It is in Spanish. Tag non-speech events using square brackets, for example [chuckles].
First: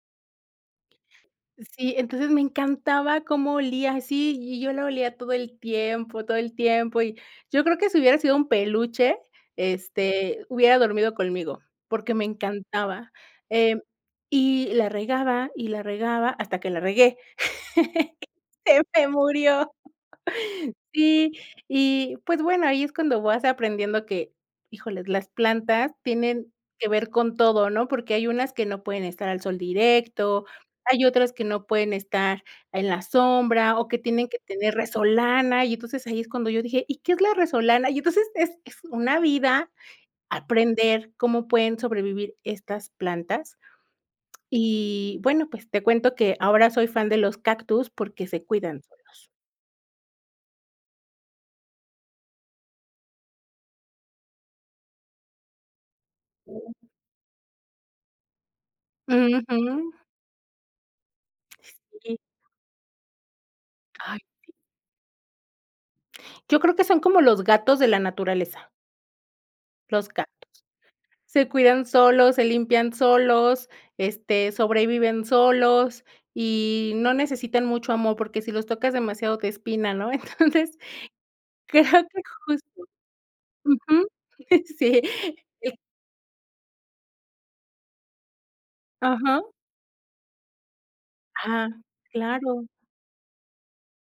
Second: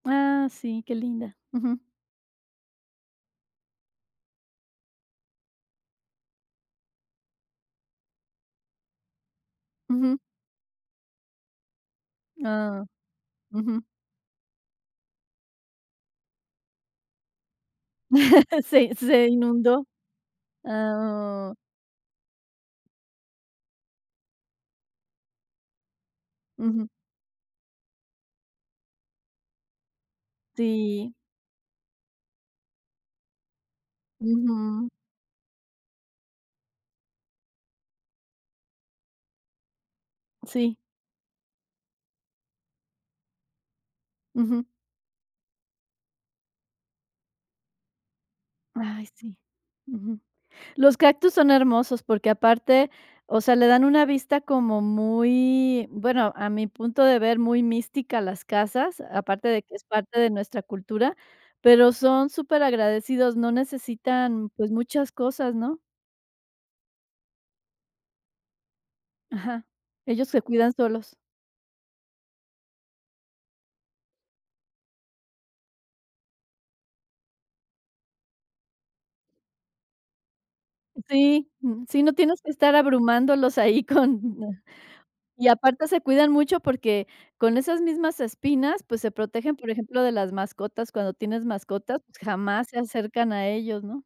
Ah, sí, qué linda. Ujú. Sí, entonces me encantaba cómo olía así, y yo la olía todo el tiempo todo el tiempo, y yo creo que si hubiera sido un peluche, Ujú. este, hubiera dormido conmigo, porque me Ah, encantaba. ujú. Em, y la regaba, y la regaba, hasta que la regué. [laughs] [chuckles] Se Se se me se murió. inundó, Sí, ah, oh. y pues bueno, ahí es cuando vas aprendiendo que, híjoles, las plantas tienen Ujú. que ver con todo, ¿no? Porque hay unas que no pueden estar al sol directo, hay Sí. otras que no pueden estar en la sombra, o que tienen que tener Ujú. resolana, y entonces ahí es cuando yo dije: "¿Y qué es la resolana?". Y entonces, es es una vida Sí. aprender cómo pueden sobrevivir estas plantas. Ujú. Y, bueno, pues te cuento que ahora soy fan de los cactus porque se cuidan Ay, solos. sí, ujú. Los cactus son hermosos, porque aparte o sea, le dan una vista como muy bueno, a mi punto de ver, muy mística a las casas, aparte de que es Ujú. parte de nuestra cultura, pero Sí. son superagradecidos, no Ay necesitan, sí. pues, muchas cosas, ¿no? Yo creo que son como los gatos de la naturaleza Ajá, los ellos gatos. se cuidan solos. Se cuidan solos, se limpian solos, este, sobreviven solos, y no necesitan mucho amor, porque si los tocas demasiado te espina, ¿no? Entonces Sí, creo mm, sí, no que tienes que estar justo abrumándolos ahí ujú, con sí. y Y aparte se cuidan mucho porque con esas mismas espinas, pues se Ajá. protegen, por ejemplo, de las mascotas. Cuando tienes Ah, mascotas, pues claro. jamás se acercan a ellos, ¿no?